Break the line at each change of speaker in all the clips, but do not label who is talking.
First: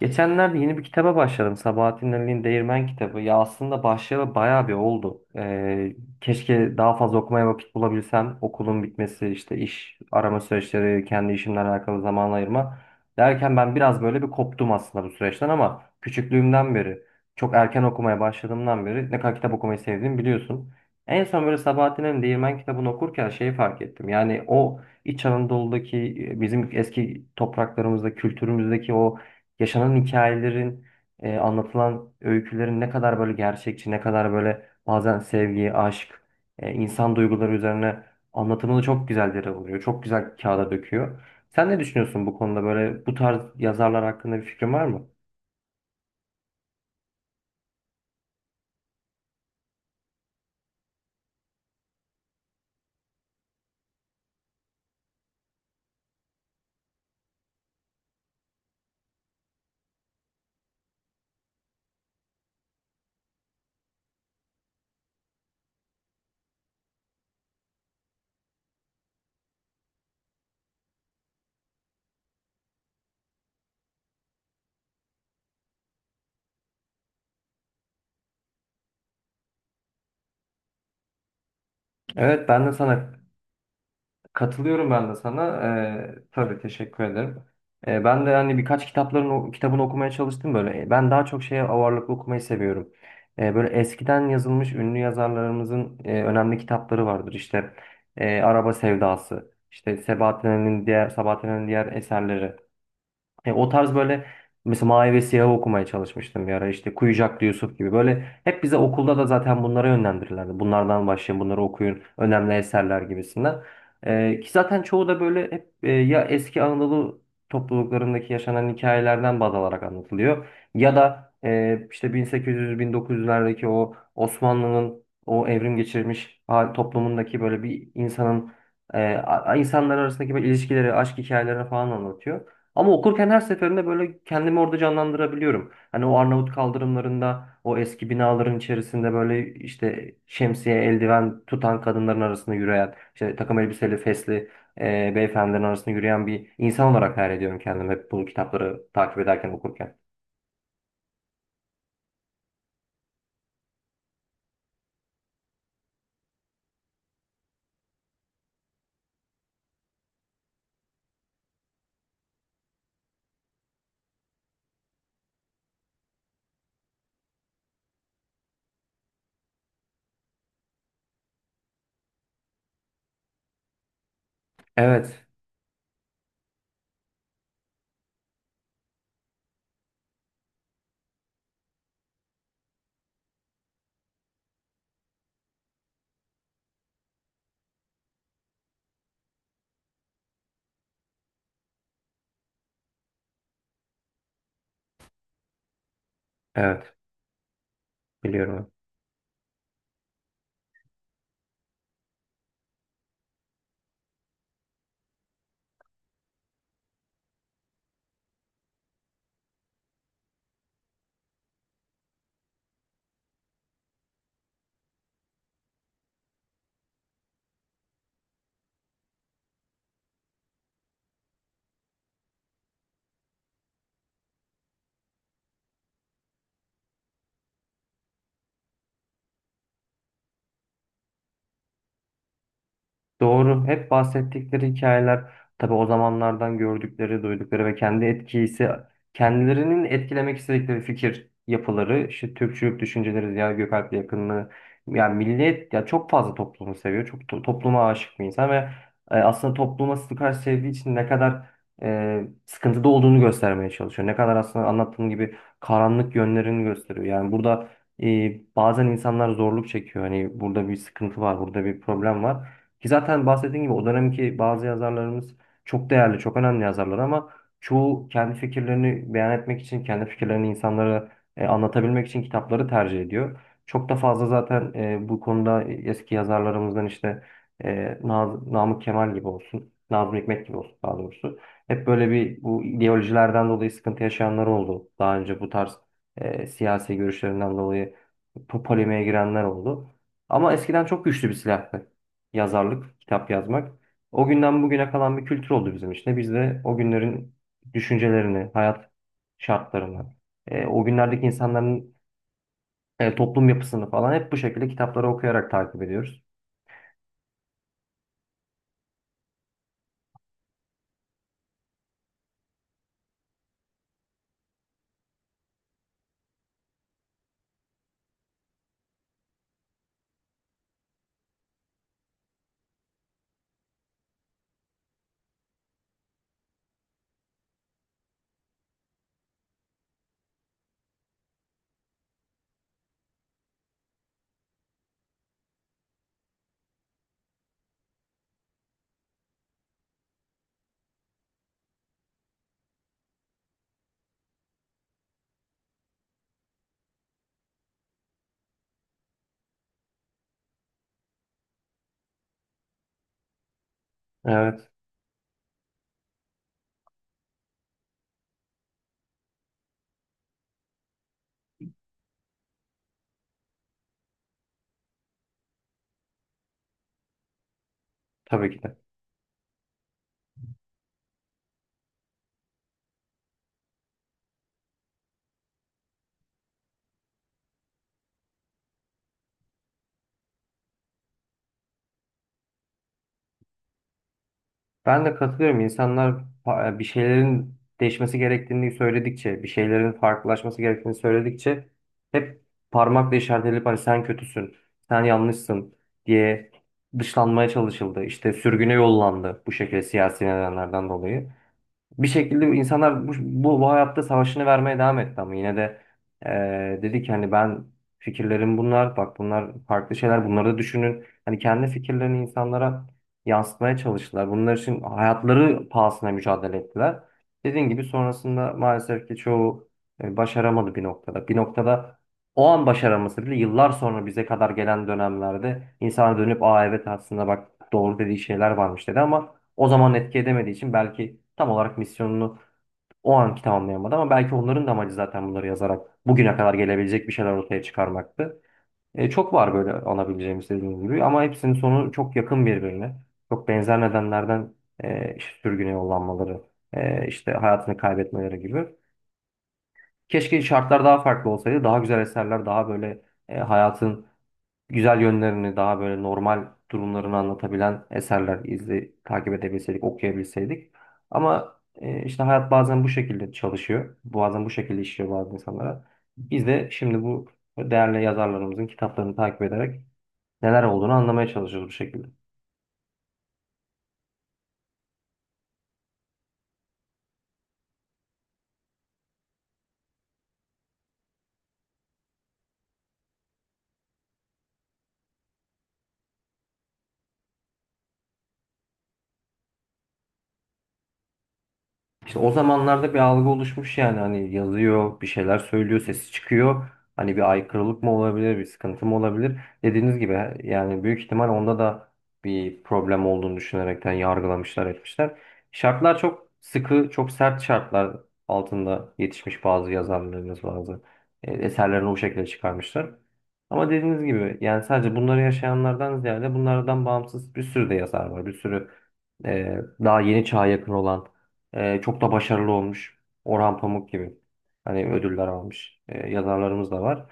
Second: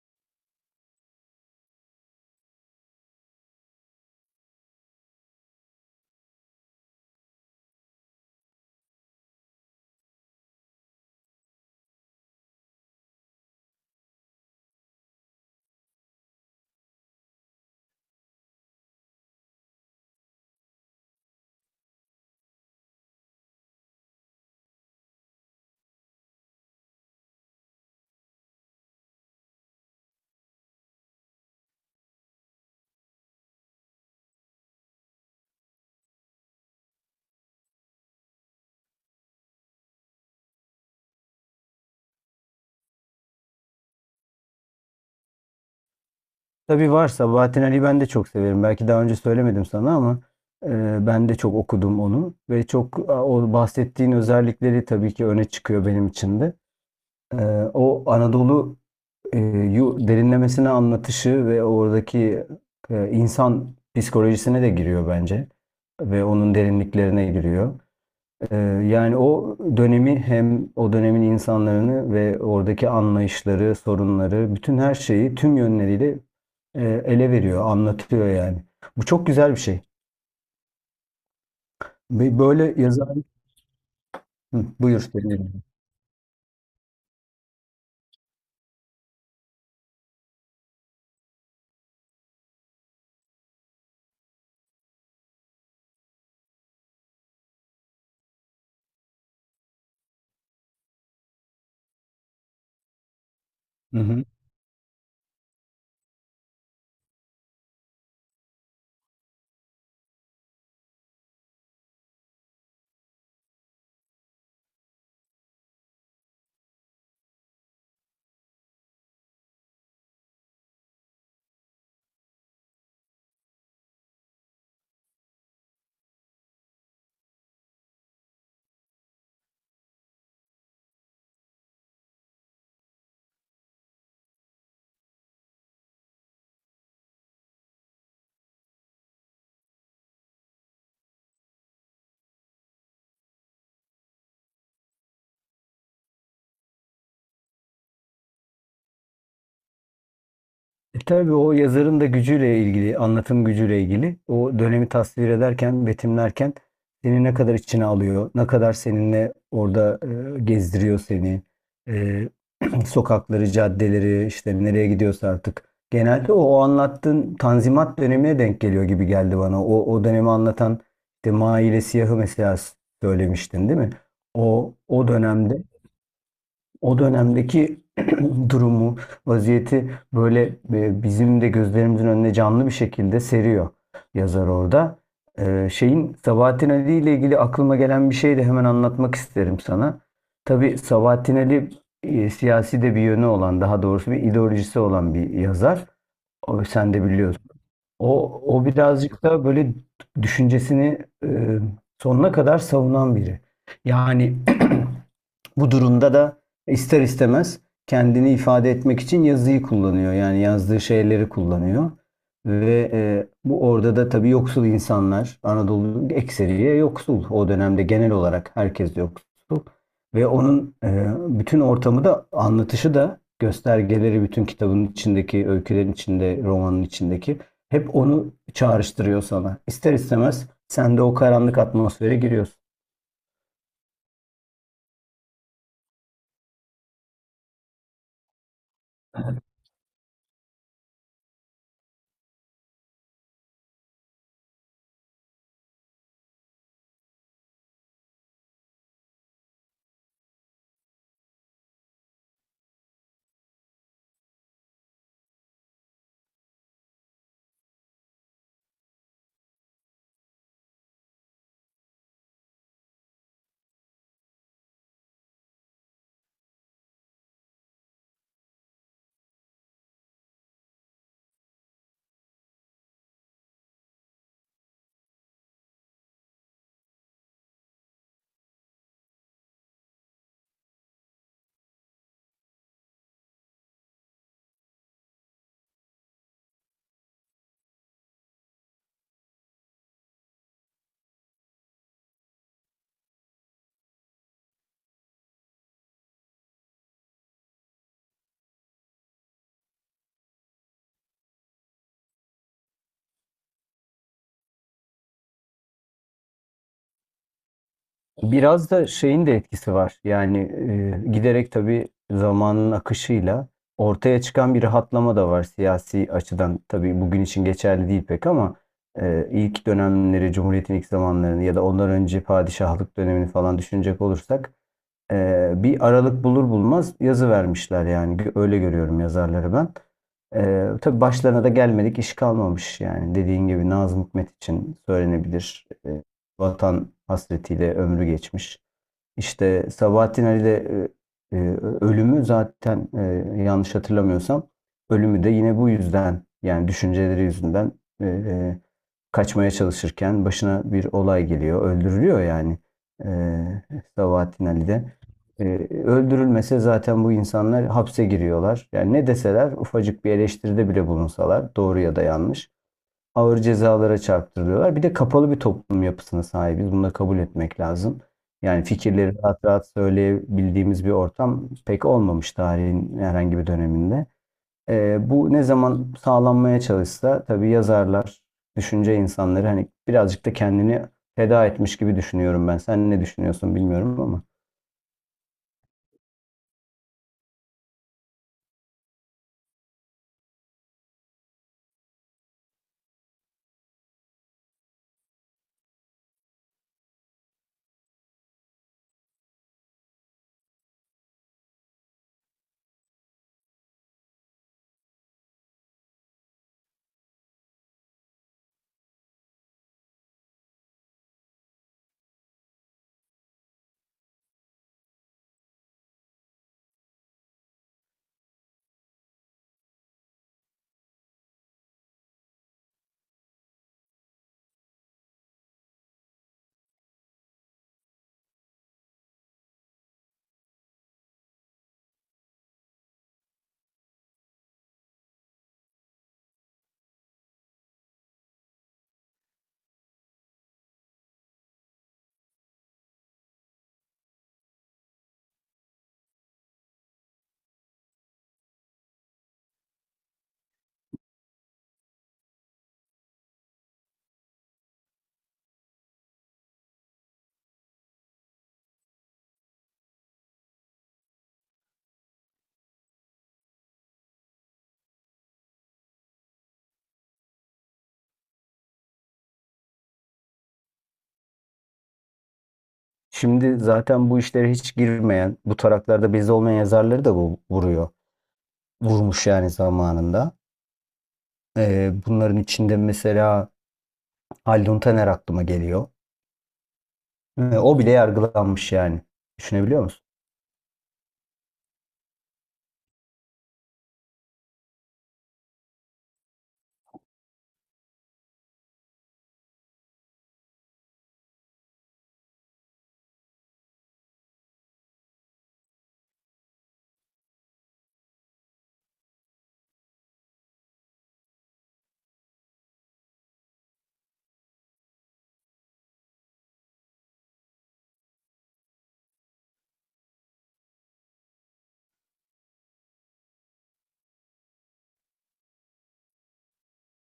Geçenlerde yeni bir kitaba başladım. Sabahattin Ali'nin Değirmen kitabı. Ya aslında başlayalı bayağı bir oldu. Keşke daha fazla okumaya vakit bulabilsem. Okulun bitmesi, işte iş arama süreçleri, kendi işimle alakalı zaman ayırma derken ben biraz böyle bir koptum aslında bu süreçten ama küçüklüğümden beri, çok erken okumaya başladığımdan beri ne kadar kitap okumayı sevdiğimi biliyorsun. En son böyle Sabahattin Ali'nin Değirmen kitabını okurken şeyi fark ettim. Yani o İç Anadolu'daki bizim eski topraklarımızda, kültürümüzdeki o yaşanan hikayelerin, anlatılan öykülerin ne kadar böyle gerçekçi, ne kadar böyle bazen sevgi, aşk, insan duyguları üzerine anlatımını çok güzel yere vuruyor. Çok güzel kağıda döküyor. Sen ne düşünüyorsun bu konuda, böyle bu tarz yazarlar hakkında bir fikrin var mı?
Tabii var. Sabahattin Ali'yi ben de çok severim. Belki daha önce söylemedim sana ama ben de çok okudum onu. Ve çok o bahsettiğin özellikleri tabii ki öne çıkıyor benim için de. E, O Anadolu e, derinlemesine anlatışı ve oradaki insan psikolojisine de giriyor bence. Ve onun derinliklerine giriyor. Ee, Yani o dönemi hem o dönemin insanlarını ve oradaki anlayışları, sorunları, bütün her şeyi tüm yönleriyle ele veriyor, anlatıyor yani. Bu çok güzel bir şey. Ve
Evet, ben de
böyle yazar...
sana
Hı,
katılıyorum
buyur,
ben de
seni
sana. Tabii teşekkür ederim. Ben de hani birkaç kitabını okumaya çalıştım böyle. Ben daha çok şeye ağırlıklı okumayı seviyorum. Böyle eskiden yazılmış ünlü yazarlarımızın önemli kitapları vardır. İşte Araba Sevdası, işte Sabahattin'in diğer eserleri. E, o tarz
dinliyorum.
böyle mesela Mavi ve Siyah'ı okumaya çalışmıştım bir ara. İşte Kuyucaklı Yusuf gibi, böyle hep bize okulda da zaten bunlara yönlendirirlerdi. Bunlardan başlayın, bunları okuyun, önemli eserler gibisinden. Ki zaten çoğu da böyle hep ya eski Anadolu topluluklarındaki yaşanan hikayelerden baz alarak anlatılıyor. Ya da işte 1800-1900'lerdeki o Osmanlı'nın o evrim geçirmiş toplumundaki böyle bir insanın insanlar arasındaki böyle ilişkileri, aşk hikayelerini falan anlatıyor. Ama okurken her seferinde böyle kendimi orada canlandırabiliyorum. Hani o Arnavut kaldırımlarında, o eski binaların içerisinde böyle işte şemsiye, eldiven tutan kadınların arasında yürüyen, işte takım elbiseli, fesli beyefendilerin arasında yürüyen bir insan olarak hayal ediyorum kendimi hep bu kitapları takip ederken, okurken.
E tabii o yazarın da gücüyle ilgili, anlatım gücüyle ilgili. O dönemi tasvir ederken, betimlerken seni ne kadar içine alıyor, ne kadar seninle orada gezdiriyor seni. E, sokakları, caddeleri, işte nereye gidiyorsa artık. Genelde o anlattığın Tanzimat dönemine denk geliyor gibi geldi bana. O dönemi anlatan işte Maile Siyah'ı mesela söylemiştin değil mi? O
Evet,
dönemde o dönemdeki durumu, vaziyeti böyle bizim de gözlerimizin önüne canlı bir şekilde seriyor yazar orada. Şeyin Sabahattin Ali ile ilgili aklıma gelen bir şey de hemen anlatmak isterim sana. Tabii Sabahattin Ali siyasi de bir yönü olan, daha doğrusu bir ideolojisi olan bir yazar. O, sen
evet,
de biliyorsun. O
biliyorum.
birazcık da böyle düşüncesini e, sonuna kadar savunan biri. Yani bu durumda da ister istemez kendini ifade etmek için yazıyı kullanıyor. Yani yazdığı şeyleri kullanıyor. Ve bu orada da tabii yoksul insanlar, Anadolu ekseriye yoksul, o dönemde genel olarak herkes yoksul. Ve onun bütün ortamı da anlatışı da göstergeleri bütün kitabın içindeki, öykülerin içinde, romanın içindeki hep onu çağrıştırıyor sana. İster istemez sen de o karanlık atmosfere giriyorsun.
Doğru. Hep bahsettikleri hikayeler tabii o zamanlardan gördükleri, duydukları ve kendi etkisi, kendilerinin etkilemek istedikleri fikir yapıları, işte Türkçülük düşünceleri, Ziya Gökalp'le yakınlığı, yani millet ya, çok fazla toplumu seviyor. Topluma aşık bir insan ve aslında topluma karşı sevdiği için ne kadar sıkıntıda olduğunu göstermeye çalışıyor. Ne kadar aslında anlattığım gibi karanlık yönlerini gösteriyor. Yani burada, e, bazen insanlar zorluk çekiyor. Hani burada bir sıkıntı var, burada bir problem var. Ki zaten bahsettiğim gibi o dönemki bazı yazarlarımız çok değerli, çok önemli yazarlar ama çoğu kendi fikirlerini beyan etmek için, kendi fikirlerini insanlara anlatabilmek için kitapları tercih ediyor. Çok da fazla zaten bu konuda eski yazarlarımızdan işte Namık Kemal gibi olsun, Nazım Hikmet gibi olsun daha doğrusu. Hep böyle bir bu ideolojilerden dolayı sıkıntı yaşayanlar oldu. Daha önce bu tarz siyasi görüşlerinden dolayı polemiğe girenler oldu. Ama eskiden çok güçlü bir silah yazarlık, kitap yazmak. O günden bugüne kalan bir kültür oldu bizim işte. Biz de o günlerin düşüncelerini, hayat şartlarını, o günlerdeki insanların toplum yapısını falan hep bu şekilde kitapları okuyarak takip ediyoruz.
Biraz da şeyin de etkisi var. Yani giderek tabii zamanın akışıyla ortaya çıkan bir rahatlama da var siyasi açıdan. Tabii bugün için geçerli değil pek ama ilk dönemleri, Cumhuriyet'in ilk zamanlarını ya da ondan önce padişahlık dönemini falan düşünecek olursak bir aralık bulur bulmaz yazı vermişler yani. Öyle görüyorum yazarları ben. Tabii başlarına da gelmedik iş kalmamış yani. Dediğin gibi Nazım Hikmet için söylenebilir. Vatan hasretiyle ömrü geçmiş. İşte Sabahattin Ali'de e, e, ölümü zaten yanlış hatırlamıyorsam ölümü de yine bu yüzden, yani düşünceleri yüzünden e, e, kaçmaya çalışırken başına bir olay geliyor. Öldürülüyor yani e, Sabahattin
Evet,
Ali'de. E, Öldürülmese zaten bu insanlar hapse giriyorlar. Yani ne deseler, ufacık bir eleştiride bile bulunsalar, doğru ya da yanlış, ağır cezalara çarptırıyorlar. Bir de kapalı bir toplum yapısına sahibiz. Bunu da kabul etmek lazım.
tabii ki
Yani
de.
fikirleri rahat rahat söyleyebildiğimiz bir ortam pek olmamış tarihin herhangi bir döneminde. Bu ne zaman sağlanmaya çalışsa tabii yazarlar, düşünce insanları hani birazcık da kendini feda etmiş gibi düşünüyorum ben. Sen ne düşünüyorsun bilmiyorum ama.
Ben de katılıyorum. İnsanlar bir şeylerin değişmesi gerektiğini söyledikçe, bir şeylerin farklılaşması gerektiğini söyledikçe hep parmakla işaret edilip hani sen kötüsün, sen yanlışsın diye dışlanmaya çalışıldı. İşte sürgüne yollandı, bu şekilde siyasi nedenlerden dolayı bir şekilde insanlar bu hayatta savaşını vermeye devam etti ama yine de dedi ki hani ben, fikirlerim bunlar, bak bunlar farklı şeyler, bunları da düşünün. Hani kendi fikirlerini insanlara yansıtmaya çalıştılar. Bunlar için hayatları pahasına mücadele ettiler. Dediğim gibi sonrasında maalesef ki çoğu başaramadı bir noktada. Bir noktada o an başaraması bile yıllar sonra bize kadar gelen dönemlerde insana dönüp aa evet aslında bak doğru dediği şeyler varmış dedi ama o zaman etki edemediği için belki tam olarak misyonunu o anki tamamlayamadı ama belki onların da amacı zaten bunları yazarak bugüne kadar gelebilecek bir şeyler ortaya çıkarmaktı. Çok var böyle alabileceğimiz dediğim gibi ama hepsinin sonu çok yakın birbirine. Çok benzer nedenlerden işte sürgüne yollanmaları, işte hayatını kaybetmeleri gibi. Keşke şartlar daha farklı olsaydı. Daha güzel eserler, daha böyle hayatın güzel yönlerini, daha böyle normal durumlarını anlatabilen eserler izle takip edebilseydik, okuyabilseydik. Ama işte hayat bazen bu şekilde çalışıyor. Bazen bu şekilde işliyor bazı insanlara. Biz de şimdi bu değerli yazarlarımızın kitaplarını takip ederek neler olduğunu anlamaya çalışıyoruz bu şekilde.
Şimdi zaten bu işlere hiç girmeyen, bu taraklarda bizde olmayan yazarları da bu vuruyor. Vurmuş yani zamanında. Bunların içinde mesela Haldun Taner aklıma geliyor. O bile yargılanmış yani. Düşünebiliyor musun?
İşte o zamanlarda bir algı oluşmuş yani, hani yazıyor, bir şeyler söylüyor, sesi çıkıyor. Hani bir aykırılık mı olabilir, bir sıkıntı mı olabilir? Dediğiniz gibi yani büyük ihtimal onda da bir problem olduğunu düşünerekten yargılamışlar, etmişler. Şartlar çok sıkı, çok sert şartlar altında yetişmiş bazı yazarlarımız, bazı eserlerini o şekilde çıkarmışlar. Ama dediğiniz gibi yani sadece bunları yaşayanlardan ziyade bunlardan bağımsız bir sürü de yazar var. Bir sürü e, daha yeni çağa yakın olan çok da başarılı olmuş. Orhan Pamuk gibi. Hani ödüller almış. Yazarlarımız da var.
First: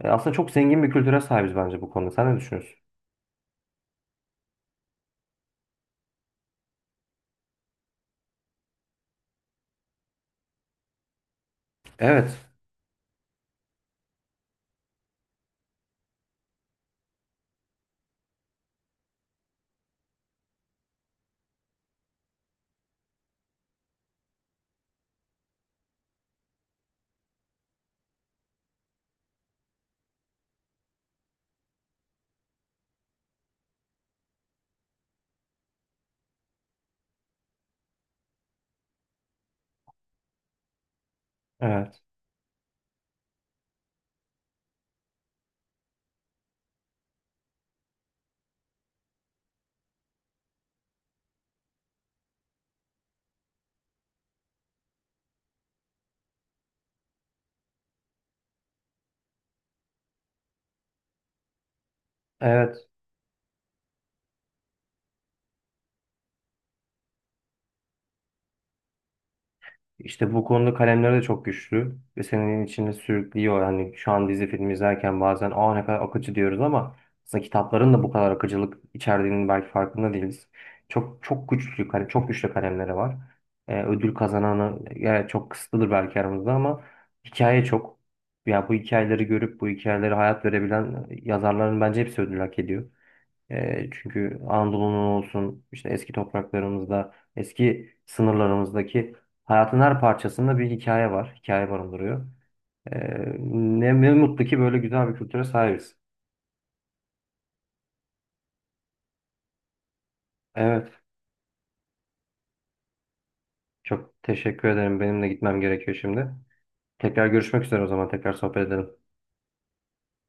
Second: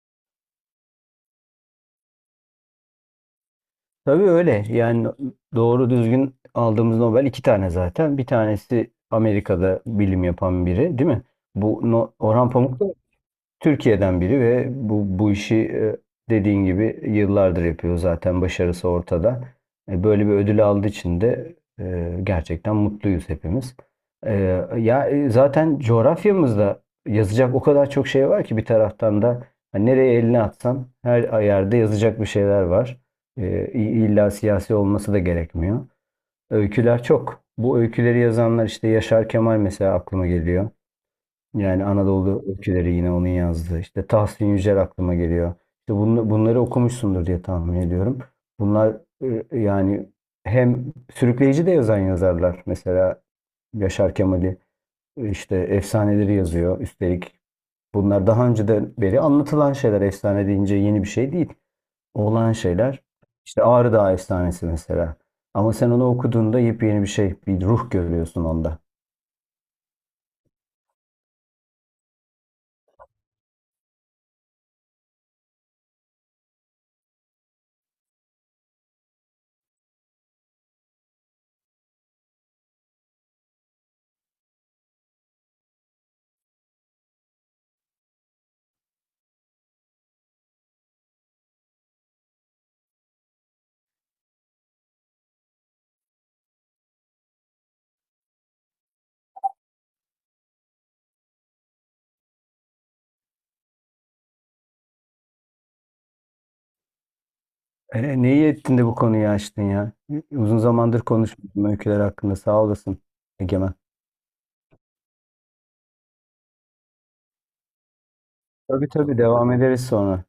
Aslında çok zengin bir kültüre sahibiz bence bu konuda. Sen ne düşünüyorsun?
Tabii öyle. Yani doğru düzgün aldığımız Nobel iki tane zaten. Bir tanesi Amerika'da bilim yapan biri, değil mi? Bu No-
Evet.
Orhan Pamuk da Türkiye'den biri ve bu işi dediğin gibi yıllardır yapıyor, zaten başarısı ortada. E, böyle bir ödül aldığı için de gerçekten mutluyuz hepimiz. E, Ya, zaten coğrafyamızda yazacak o kadar çok şey var ki, bir taraftan da hani nereye elini atsan her yerde yazacak bir şeyler var. E, İlla siyasi olması da gerekmiyor. Öyküler çok. Bu öyküleri yazanlar işte Yaşar Kemal mesela aklıma geliyor. Yani
Evet.
Anadolu Öyküleri yine onun yazdığı. İşte Tahsin Yücel aklıma geliyor. İşte bunları okumuşsundur diye tahmin ediyorum. Bunlar yani hem sürükleyici de yazan yazarlar. Mesela Yaşar Kemal'i işte efsaneleri yazıyor. Üstelik bunlar daha önceden beri anlatılan şeyler. Efsane deyince yeni bir şey değil. Olan
Evet.
şeyler. İşte Ağrı Dağı Efsanesi mesela. Ama sen onu okuduğunda yepyeni bir şey, bir ruh görüyorsun onda.
İşte bu konuda kalemleri de çok güçlü ve senin içinde sürüklüyor. Hani şu an dizi film izlerken bazen aa ne kadar akıcı diyoruz ama aslında kitapların da bu kadar akıcılık içerdiğinin belki farkında değiliz. Çok çok güçlü çok güçlü kalemleri var. Ödül kazananı yani çok kısıtlıdır belki aramızda ama hikaye çok. Ya bu hikayeleri görüp bu hikayeleri hayat verebilen yazarların bence hepsi ödül hak ediyor. Çünkü Anadolu'nun olsun, işte eski topraklarımızda, eski sınırlarımızdaki hayatın her parçasında bir hikaye var. Hikaye barındırıyor. E, ne mutlu ki böyle güzel bir kültüre sahibiz.
E, neyi ettin de bu konuyu açtın ya? Uzun zamandır
Evet,
konuşmuyordum öyküler hakkında. Sağ olasın Egemen.
çok teşekkür ederim. Benim de gitmem gerekiyor şimdi. Tekrar görüşmek üzere o zaman. Tekrar sohbet
Tabii
edelim.
tabii, devam ederiz sonra.